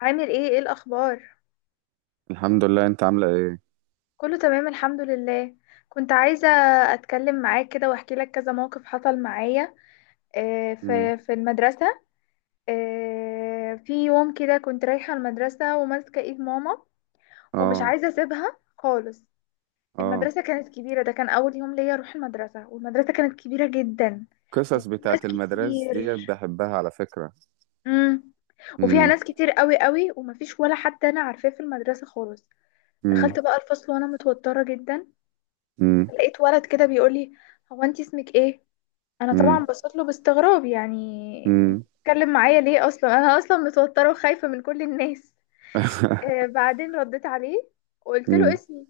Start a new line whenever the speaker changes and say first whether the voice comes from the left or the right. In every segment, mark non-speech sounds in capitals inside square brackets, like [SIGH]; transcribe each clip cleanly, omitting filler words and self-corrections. left: عامل ايه الاخبار؟
right: الحمد لله، انت عاملة ايه؟
left: كله تمام، الحمد لله. كنت عايزه اتكلم معاك كده واحكي لك كذا موقف حصل معايا.
right: مم.
left: في المدرسه. في يوم كده كنت رايحه المدرسه وماسكه ايد ماما، ومش
right: اه،
left: عايزه اسيبها خالص.
right: اه.
left: المدرسه كانت كبيره، ده كان اول يوم ليا اروح المدرسه، والمدرسه كانت كبيره جدا.
right: قصص
left: وفي ناس
right: بتاعت المدرسة
left: كتير.
right: دي بحبها على فكرة.
left: امم وفيها
right: مم.
left: ناس كتير قوي قوي، ومفيش ولا حد انا عارفاه في المدرسه خالص.
right: مم.
left: دخلت بقى الفصل وانا متوتره جدا.
right: مم.
left: لقيت ولد كده بيقول لي: هو انت اسمك ايه؟ انا طبعا
right: مم.
left: بصيت له باستغراب، يعني انت
right: مم.
left: بتتكلم معايا ليه؟ اصلا انا اصلا متوتره وخايفه من كل الناس.
right: [LAUGHS]
left: بعدين رديت عليه وقلت له
right: مم.
left: اسمي.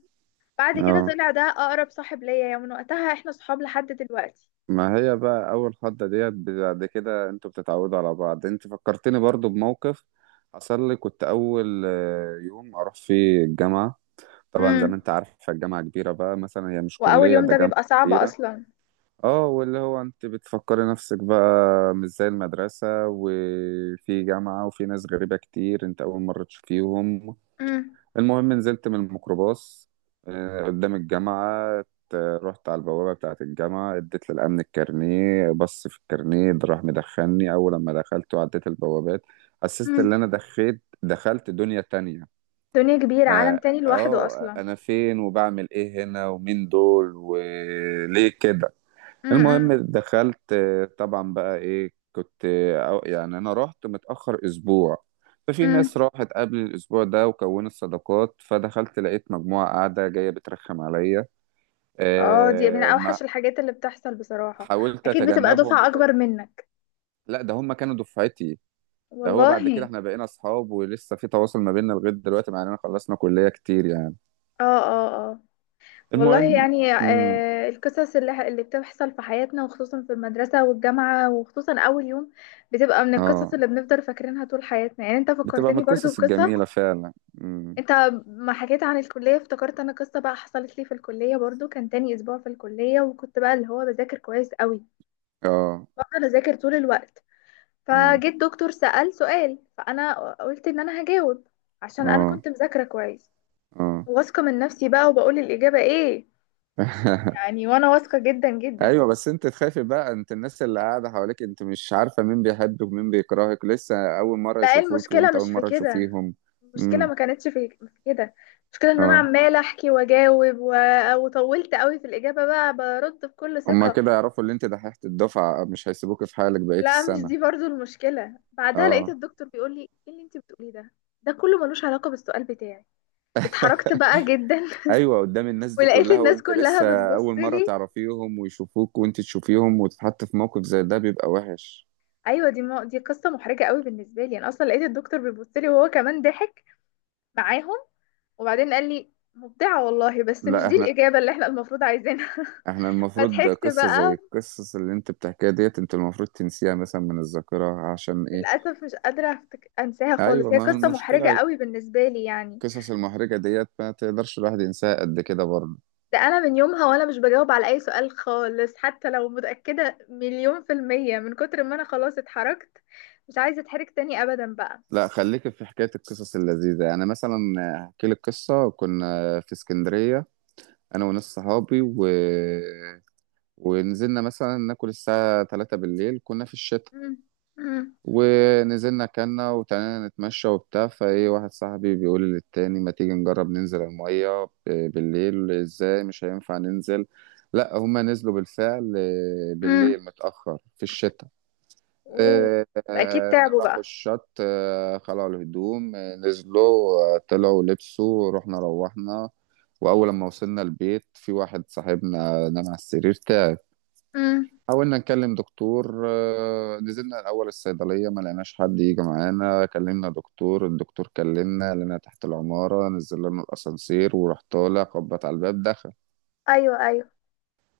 left: بعد كده
right: اه.
left: طلع ده اقرب صاحب ليا، يعني من وقتها احنا صحاب لحد دلوقتي.
right: ما هي بقى اول خضة ديت، بعد كده انتوا بتتعودوا على بعض. انت فكرتني برضو بموقف حصل لي. كنت اول يوم اروح فيه الجامعة. طبعا زي ما
left: امم
right: انت عارفة الجامعة كبيرة بقى، مثلا هي مش
left: واول
right: كلية،
left: يوم
right: ده
left: ده
right: جامعة
left: بيبقى صعب
right: كبيرة.
left: اصلا.
right: اه، واللي هو انت بتفكري نفسك بقى مش زي المدرسة، وفي جامعة وفي ناس غريبة كتير انت اول مرة تشوفيهم.
left: امم
right: المهم نزلت من الميكروباص قدام الجامعة. رحت على البوابة بتاعة الجامعة، اديت للأمن الكارنيه، بص في الكارنيه ده راح مدخلني. أول لما دخلت وعديت البوابات حسيت إن
left: امم
right: أنا دخلت دنيا تانية.
left: دنيا كبيره، عالم
right: آه.
left: تاني لوحده اصلا.
right: أنا فين وبعمل إيه هنا؟ ومين دول؟ وليه كده؟
left: امم،
right: المهم دخلت. طبعا بقى ايه كنت يعني انا رحت متأخر اسبوع. ففي ناس
left: امم،
right: راحت قبل الاسبوع ده وكونت صداقات، فدخلت لقيت مجموعة قاعدة جاية بترخم عليا.
left: اه، دي من
right: ما
left: اوحش الحاجات اللي بتحصل بصراحه.
right: حاولت
left: اكيد بتبقى
right: اتجنبهم
left: دفعه اكبر
right: وكده.
left: منك.
right: لا، ده هم كانوا دفعتي. ده هو
left: والله.
right: بعد كده احنا بقينا اصحاب ولسه في تواصل ما بيننا لغاية دلوقتي، مع اننا خلصنا كلية كتير يعني.
left: اه، اه، اه. والله
right: المهم.
left: يعني،
right: امم.
left: القصص اللي بتحصل في حياتنا، وخصوصا في المدرسة والجامعة، وخصوصا أول يوم، بتبقى من القصص
right: اه.
left: اللي بنفضل فاكرينها طول حياتنا. يعني انت
right: بتبقى من
left: فكرتني برضو
right: القصص
left: بقصة.
right: الجميلة فعلا. امم.
left: انت ما حكيت عن الكلية افتكرت انا قصة بقى حصلت لي في الكلية برضو. كان تاني أسبوع في الكلية، وكنت بقى اللي هو بذاكر كويس قوي.
right: اه.
left: بفضل أذاكر طول الوقت.
right: امم.
left: فجيت دكتور سأل سؤال، فأنا قلت إن أنا هجاوب عشان أنا
right: اه.
left: كنت مذاكرة كويس،
right: اه.
left: واثقة من نفسي بقى، وبقول الإجابة ايه. يعني وانا واثقة جدا جدا.
right: ايوه، بس انت تخافي بقى، انت الناس اللي قاعده حواليك انت مش عارفه مين بيحبك ومين بيكرهك، لسه اول مره
left: لا، إيه،
right: يشوفوك
left: المشكلة
right: وانت اول
left: مش في
right: مره
left: كده.
right: تشوفيهم.
left: المشكلة
right: امم.
left: ما كانتش في كده. المشكلة ان انا
right: اه.
left: عمالة احكي واجاوب وطولت قوي في الاجابة، بقى برد بكل
right: هما
left: ثقة.
right: كده يعرفوا اللي انت دحيحه الدفعه، مش هيسيبوك في حالك بقيه
left: لا، مش
right: السنه.
left: دي برضو المشكلة. بعدها لقيت
right: اه.
left: الدكتور بيقول لي: ايه اللي انت بتقوليه ده؟ ده كله ملوش علاقة بالسؤال بتاعي. اتحركت بقى جدا.
right: [LAUGHS] ايوه، قدام الناس
left: [LAUGHS]
right: دي
left: ولقيت
right: كلها
left: الناس
right: وانت
left: كلها
right: لسه اول
left: بتبص
right: مره
left: لي.
right: تعرفيهم ويشوفوك وانت تشوفيهم، وتتحط في موقف زي ده بيبقى وحش.
left: ايوه، دي قصة محرجة قوي بالنسبة لي. انا اصلا لقيت الدكتور بيبص لي، وهو كمان ضحك معاهم. وبعدين قال لي: مبدعة والله، بس مش
right: لا،
left: دي
right: احنا
left: الإجابة اللي احنا المفروض عايزينها.
right: احنا
left: [LAUGHS]
right: المفروض
left: فضحكت
right: قصه زي
left: بقى.
right: القصص اللي انت بتحكيها ديت انت المفروض تنسيها مثلا من الذاكره، عشان ايه؟
left: للأسف مش قادرة أنساها خالص.
right: ايوه،
left: هي
right: ما هو
left: قصة محرجة
right: المشكله،
left: قوي بالنسبة لي يعني.
right: القصص المحرجة ديت ما تقدرش الواحد ينساها قد كده برضه.
left: ده أنا من يومها وأنا مش بجاوب على أي سؤال خالص، حتى لو متأكدة مليون في المية، من كتر ما أنا خلاص اتحركت. مش عايزة أتحرك تاني أبدا بقى.
right: لا، خليك في حكاية القصص اللذيذة. يعني مثلا احكي لك قصة كنا في اسكندرية انا وناس صحابي ونزلنا مثلا ناكل الساعة 3 بالليل، كنا في الشتاء.
left: مم. مم.
right: ونزلنا كنا وتعالى نتمشى وبتاع، فايه واحد صاحبي بيقول للتاني: ما تيجي نجرب ننزل المية؟ بالليل ازاي؟ مش هينفع ننزل. لا، هما نزلوا بالفعل.
left: مم.
right: بالليل متأخر في الشتاء.
left: أوه. أكيد تعبوا
right: راحوا
left: بقى.
right: الشط، خلعوا الهدوم، نزلوا، طلعوا لبسوا، رحنا روحنا. وأول لما وصلنا البيت في واحد صاحبنا نام على السرير تعب.
left: مم.
right: حاولنا نكلم دكتور. نزلنا الأول الصيدلية، ما لقيناش حد يجي معانا، كلمنا دكتور. الدكتور كلمنا لنا تحت العمارة، نزل لنا الأسانسير وراح طالع، خبط على الباب دخل.
left: أيوه، أيوه.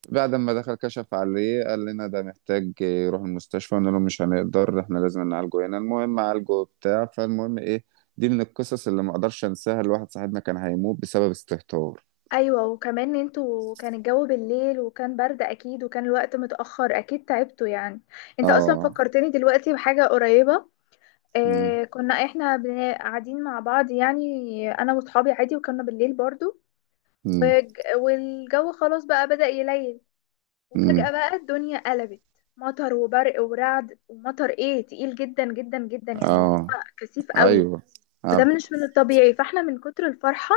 right: بعد ما دخل كشف عليه، قال لنا ده محتاج يروح المستشفى. قلنا له مش هنقدر، احنا لازم نعالجه هنا. المهم عالجه بتاع. فالمهم ايه، دي من القصص اللي ما اقدرش انساها. الواحد صاحبنا كان هيموت بسبب استهتار.
left: ايوه، وكمان انتوا كان الجو بالليل، وكان برد اكيد، وكان الوقت متأخر، اكيد تعبتوا يعني. انت اصلا
right: اه.
left: فكرتني دلوقتي بحاجة قريبة.
right: امم.
left: كنا احنا قاعدين مع بعض، يعني انا واصحابي عادي، وكنا بالليل برضو.
right: امم.
left: والجو خلاص بقى بدأ يليل. وفجأة
right: امم.
left: بقى الدنيا قلبت. مطر وبرق ورعد، ومطر ايه تقيل جدا جدا جدا، يعني اللي
right: اه.
left: هو كثيف قوي.
right: ايوه.
left: وده
right: عارف.
left: مش من الطبيعي، فاحنا من كتر الفرحة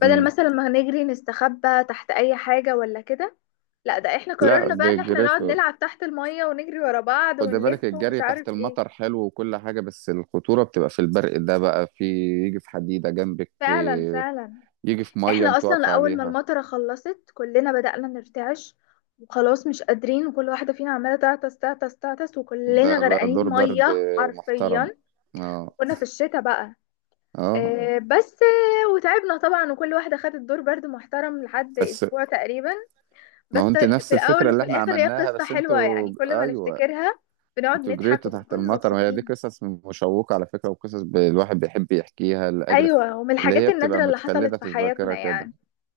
left: بدل
right: امم.
left: مثلا ما هنجري نستخبى تحت اي حاجة ولا كده، لا، ده احنا
right: لا،
left: قررنا بقى ان احنا نقعد
right: بجريته.
left: نلعب تحت المية، ونجري ورا بعض،
right: خد بالك،
left: ونلف، ومش
right: الجري تحت
left: عارف
right: المطر
left: ايه.
right: حلو وكل حاجة، بس الخطورة بتبقى في البرق. ده بقى في، يجي في حديدة جنبك،
left: فعلا، فعلا.
right: يجي في مية
left: احنا
right: انت
left: اصلا
right: واقف
left: اول ما
right: عليها.
left: المطرة خلصت كلنا بدأنا نرتعش، وخلاص مش قادرين، وكل واحدة فينا عمالة تعطس تعطس تعطس،
right: ده
left: وكلنا
right: ده
left: غرقانين
right: دور برد
left: مية
right: محترم.
left: حرفيا.
right: اه،
left: وكنا في الشتاء بقى.
right: اه،
left: بس وتعبنا طبعا، وكل واحدة خدت دور برد محترم لحد
right: بس.
left: اسبوع تقريبا.
right: ما هو
left: بس
right: انت
left: في
right: نفس الفكرة
left: الأول
right: اللي
left: وفي
right: احنا
left: الآخر هي
right: عملناها،
left: قصة
right: بس
left: حلوة،
right: انتوا
left: يعني كل ما
right: ايوه.
left: نفتكرها بنقعد
right: انتوا
left: نضحك
right: جريتوا تحت
left: وبنكون
right: المطر، وهي دي
left: مبسوطين.
right: قصص مشوقة على فكرة، وقصص الواحد بيحب يحكيها لأجل
left: أيوة، ومن
right: اللي
left: الحاجات
right: هي بتبقى
left: النادرة اللي حصلت
right: متخلدة
left: في
right: في الذاكرة
left: حياتنا
right: كده.
left: يعني.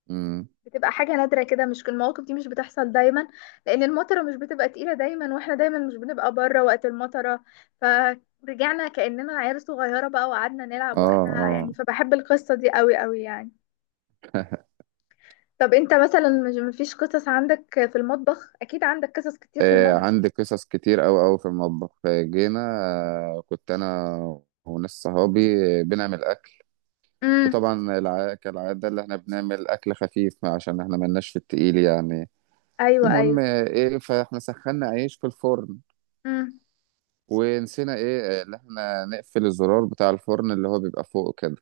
right: امم.
left: بتبقى حاجة نادرة كده، مش كل المواقف دي مش بتحصل دايما. لأن المطرة مش بتبقى تقيلة دايما، واحنا دايما مش بنبقى بره وقت المطرة. فرجعنا كأننا عيال صغيرة بقى، وقعدنا نلعب
right: اه.
left: وقتها،
right: اه.
left: يعني فبحب القصة دي قوي قوي يعني.
right: [LAUGHS]
left: طب انت مثلا مش مفيش قصص عندك؟ في المطبخ اكيد عندك قصص كتير في المطبخ.
right: عندي قصص كتير أوي أوي في المطبخ. آه، جينا آه، كنت أنا وناس صحابي بنعمل.
left: امم.
right: وطبعا كالعادة اللي احنا بنعمل أكل خفيف عشان احنا ملناش في التقيل يعني.
left: ايوه،
right: المهم ايه، فاحنا سخنا عيش في الفرن
left: ايوه،
right: ونسينا ايه اللي احنا نقفل الزرار بتاع الفرن اللي هو بيبقى فوق كده.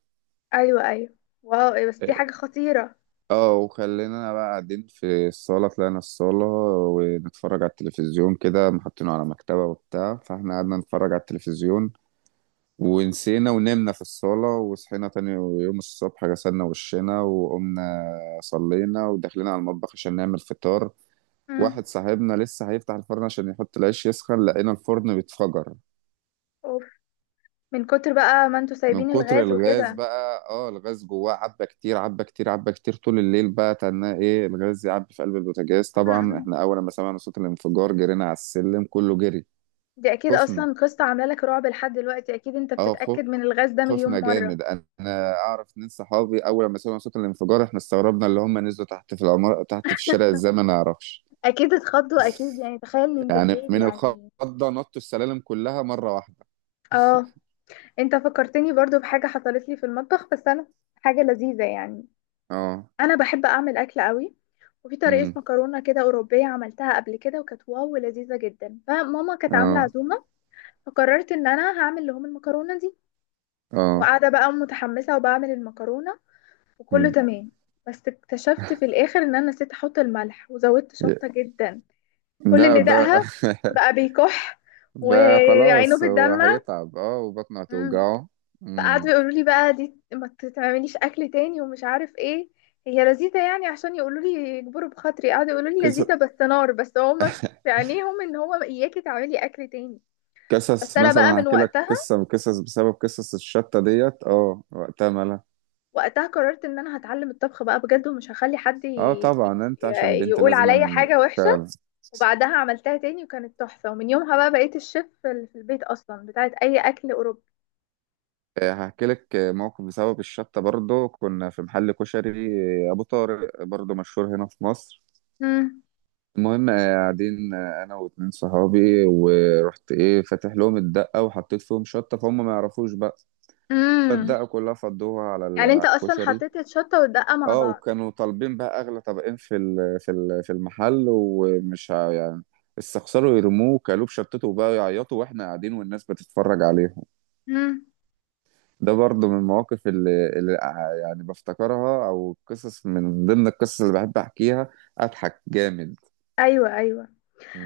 left: ايوه، ايوه. واو، إيه بس! دي
right: إيه،
left: حاجة خطيرة.
right: اه، وخلينا بقى قاعدين في الصالة، طلعنا الصالة ونتفرج على التلفزيون كده محطينه على مكتبة وبتاع، فاحنا قعدنا نتفرج على التلفزيون ونسينا ونمنا في الصالة. وصحينا تاني يوم الصبح، غسلنا وشنا وقمنا صلينا ودخلنا على المطبخ عشان نعمل فطار.
left: امم.
right: واحد صاحبنا لسه هيفتح الفرن عشان يحط العيش يسخن، لقينا الفرن بيتفجر.
left: اوف. من كتر بقى ما انتوا
right: من
left: سايبين
right: كتر
left: الغاز
right: الغاز
left: وكده.
right: بقى، اه، الغاز جواه عبى كتير عبى كتير عبى كتير طول الليل، بقى تناه ايه الغاز يعبي في قلب البوتاجاز. طبعا
left: امم
right: احنا اول ما سمعنا صوت الانفجار جرينا على السلم كله جري.
left: دي اكيد
right: خفنا،
left: اصلا قصة عاملة لك رعب لحد دلوقتي، اكيد انت
right: اه،
left: بتتأكد من الغاز ده مليون
right: خوفنا
left: مرة.
right: جامد. انا اعرف اتنين صحابي اول ما سمعوا صوت الانفجار، احنا استغربنا اللي هم نزلوا تحت في العمارة تحت في الشارع ازاي، ما نعرفش.
left: اكيد اتخضوا، اكيد يعني، تخيل من
right: يعني
left: بالليل
right: من
left: يعني.
right: الخضة نطوا السلالم كلها مرة واحدة.
left: اه. انت فكرتني برضو بحاجة حصلت لي في المطبخ، بس انا حاجة لذيذة يعني.
right: اه.
left: انا بحب اعمل اكل قوي. وفي طريقة
right: امم.
left: مكرونة كده أوروبية عملتها قبل كده وكانت واو لذيذة جدا. فماما كانت عاملة
right: اه.
left: عزومة. فقررت إن أنا هعمل لهم المكرونة دي.
right: اه.
left: وقاعدة بقى متحمسة وبعمل المكرونة، وكله
right: مم.
left: تمام. بس اكتشفت في الآخر إن أنا نسيت أحط الملح وزودت
right: ي-
left: شطة جدا. كل
right: لا،
left: اللي
right: ده [LAUGHS]
left: دقها بقى بيكح،
right: ده
left: وعينه
right: خلاص، هو
left: بتدمع
right: هيتعب، اه، وبطنه
left: مم.
right: هتوجعه.
left: فقعدوا
right: مم.
left: يقولوا لي بقى: دي ما تعمليش أكل تاني ومش عارف إيه. هي لذيذة، يعني عشان يقولوا لي، يجبروا بخاطري، قعدوا يقولوا لي
right: قصص.
left: لذيذة بس نار. بس هما في عينيهم إن هو إياكي تعملي أكل تاني. بس
right: قصص
left: أنا بقى
right: مثلا
left: من
right: هحكي لك
left: وقتها،
right: قصة، من قصص بسبب قصص الشطة ديت، اه، وقتها مالها.
left: وقتها قررت ان انا هتعلم الطبخ بقى بجد، ومش هخلي حد
right: اه، طبعا انت عشان بنت
left: يقول
right: لازم.
left: عليا حاجة وحشة.
right: فعلا.
left: وبعدها عملتها تاني وكانت تحفة، ومن يومها بقى بقيت الشيف اللي في البيت اصلا بتاعت اي اكل اوروبي.
right: هحكي لك موقف بسبب الشطة برضو. كنا في محل كشري أبو طارق، برضو مشهور هنا في مصر.
left: امم
right: المهم قاعدين أنا واتنين صحابي، ورحت فاتح لهم الدقة وحطيت فيهم شطة، فهم ما يعرفوش بقى.
left: امم
right: فالدقة كلها فضوها
left: يعني انت
right: على
left: اصلا
right: الكشري.
left: حطيت الشطة والدقة مع
right: اه،
left: بعض؟
right: وكانوا طالبين بقى اغلى طبقين في المحل، يعني استخسروا يرموه، كلوب شطته، بقى يعيطوا واحنا قاعدين والناس بتتفرج عليهم.
left: امم.
right: ده برضه من المواقف اللي يعني بفتكرها، او قصص من ضمن القصص اللي بحب احكيها. اضحك جامد.
left: ايوه، ايوه.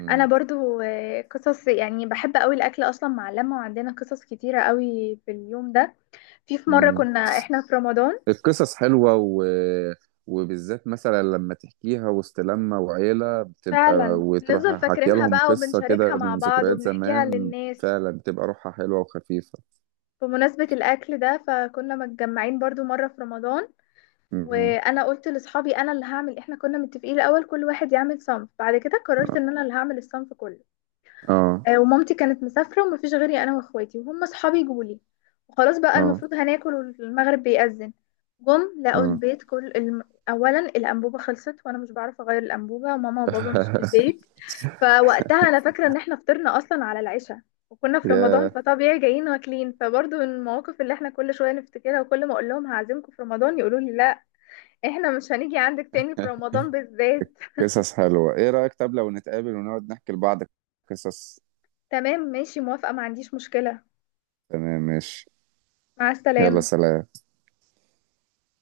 left: انا برضو، قصص يعني. بحب قوي الاكل اصلا مع اللمه، وعندنا قصص كتيره قوي في اليوم ده. في مره
right: امم.
left: كنا احنا في رمضان.
right: القصص حلوة وبالذات مثلا لما تحكيها وسط لمة وعيلة بتبقى،
left: فعلا
right: وتروح
left: بنفضل
right: حكي
left: فاكرينها
right: لهم
left: بقى،
right: قصة
left: وبنشاركها
right: كده
left: مع
right: من
left: بعض،
right: ذكريات
left: وبنحكيها
right: زمان.
left: للناس.
right: فعلا بتبقى روحها حلوة وخفيفة.
left: بمناسبة الأكل ده، فكنا متجمعين برضو مرة في رمضان.
right: م.
left: وأنا قلت لأصحابي أنا اللي هعمل. إحنا كنا متفقين الأول كل واحد يعمل صنف، بعد كده قررت إن أنا اللي هعمل الصنف كله.
right: اه.
left: ومامتي كانت مسافرة ومفيش غيري أنا وإخواتي، وهم أصحابي جولي. وخلاص بقى
right: اه.
left: المفروض هناكل والمغرب بيأذن. جم لقوا
right: اه.
left: البيت أولا الأنبوبة خلصت، وأنا مش بعرف أغير الأنبوبة، وماما وبابا مش في
right: [LAUGHS]
left: البيت. فوقتها أنا فاكرة إن إحنا فطرنا أصلا على العشاء. وكنا في رمضان
right: يا.
left: فطبيعي جايين واكلين. فبرضه من المواقف اللي احنا كل شوية نفتكرها، وكل ما اقول لهم هعزمكم في رمضان يقولوا لي: لا، احنا مش هنيجي عندك تاني في رمضان بالذات.
right: قصص حلوة. ايه رأيك طب لو نتقابل ونقعد نحكي لبعض قصص؟
left: تمام، ماشي، موافقة، ما عنديش مشكلة.
right: تمام، ماشي.
left: مع
right: يلا،
left: السلامة.
right: سلام.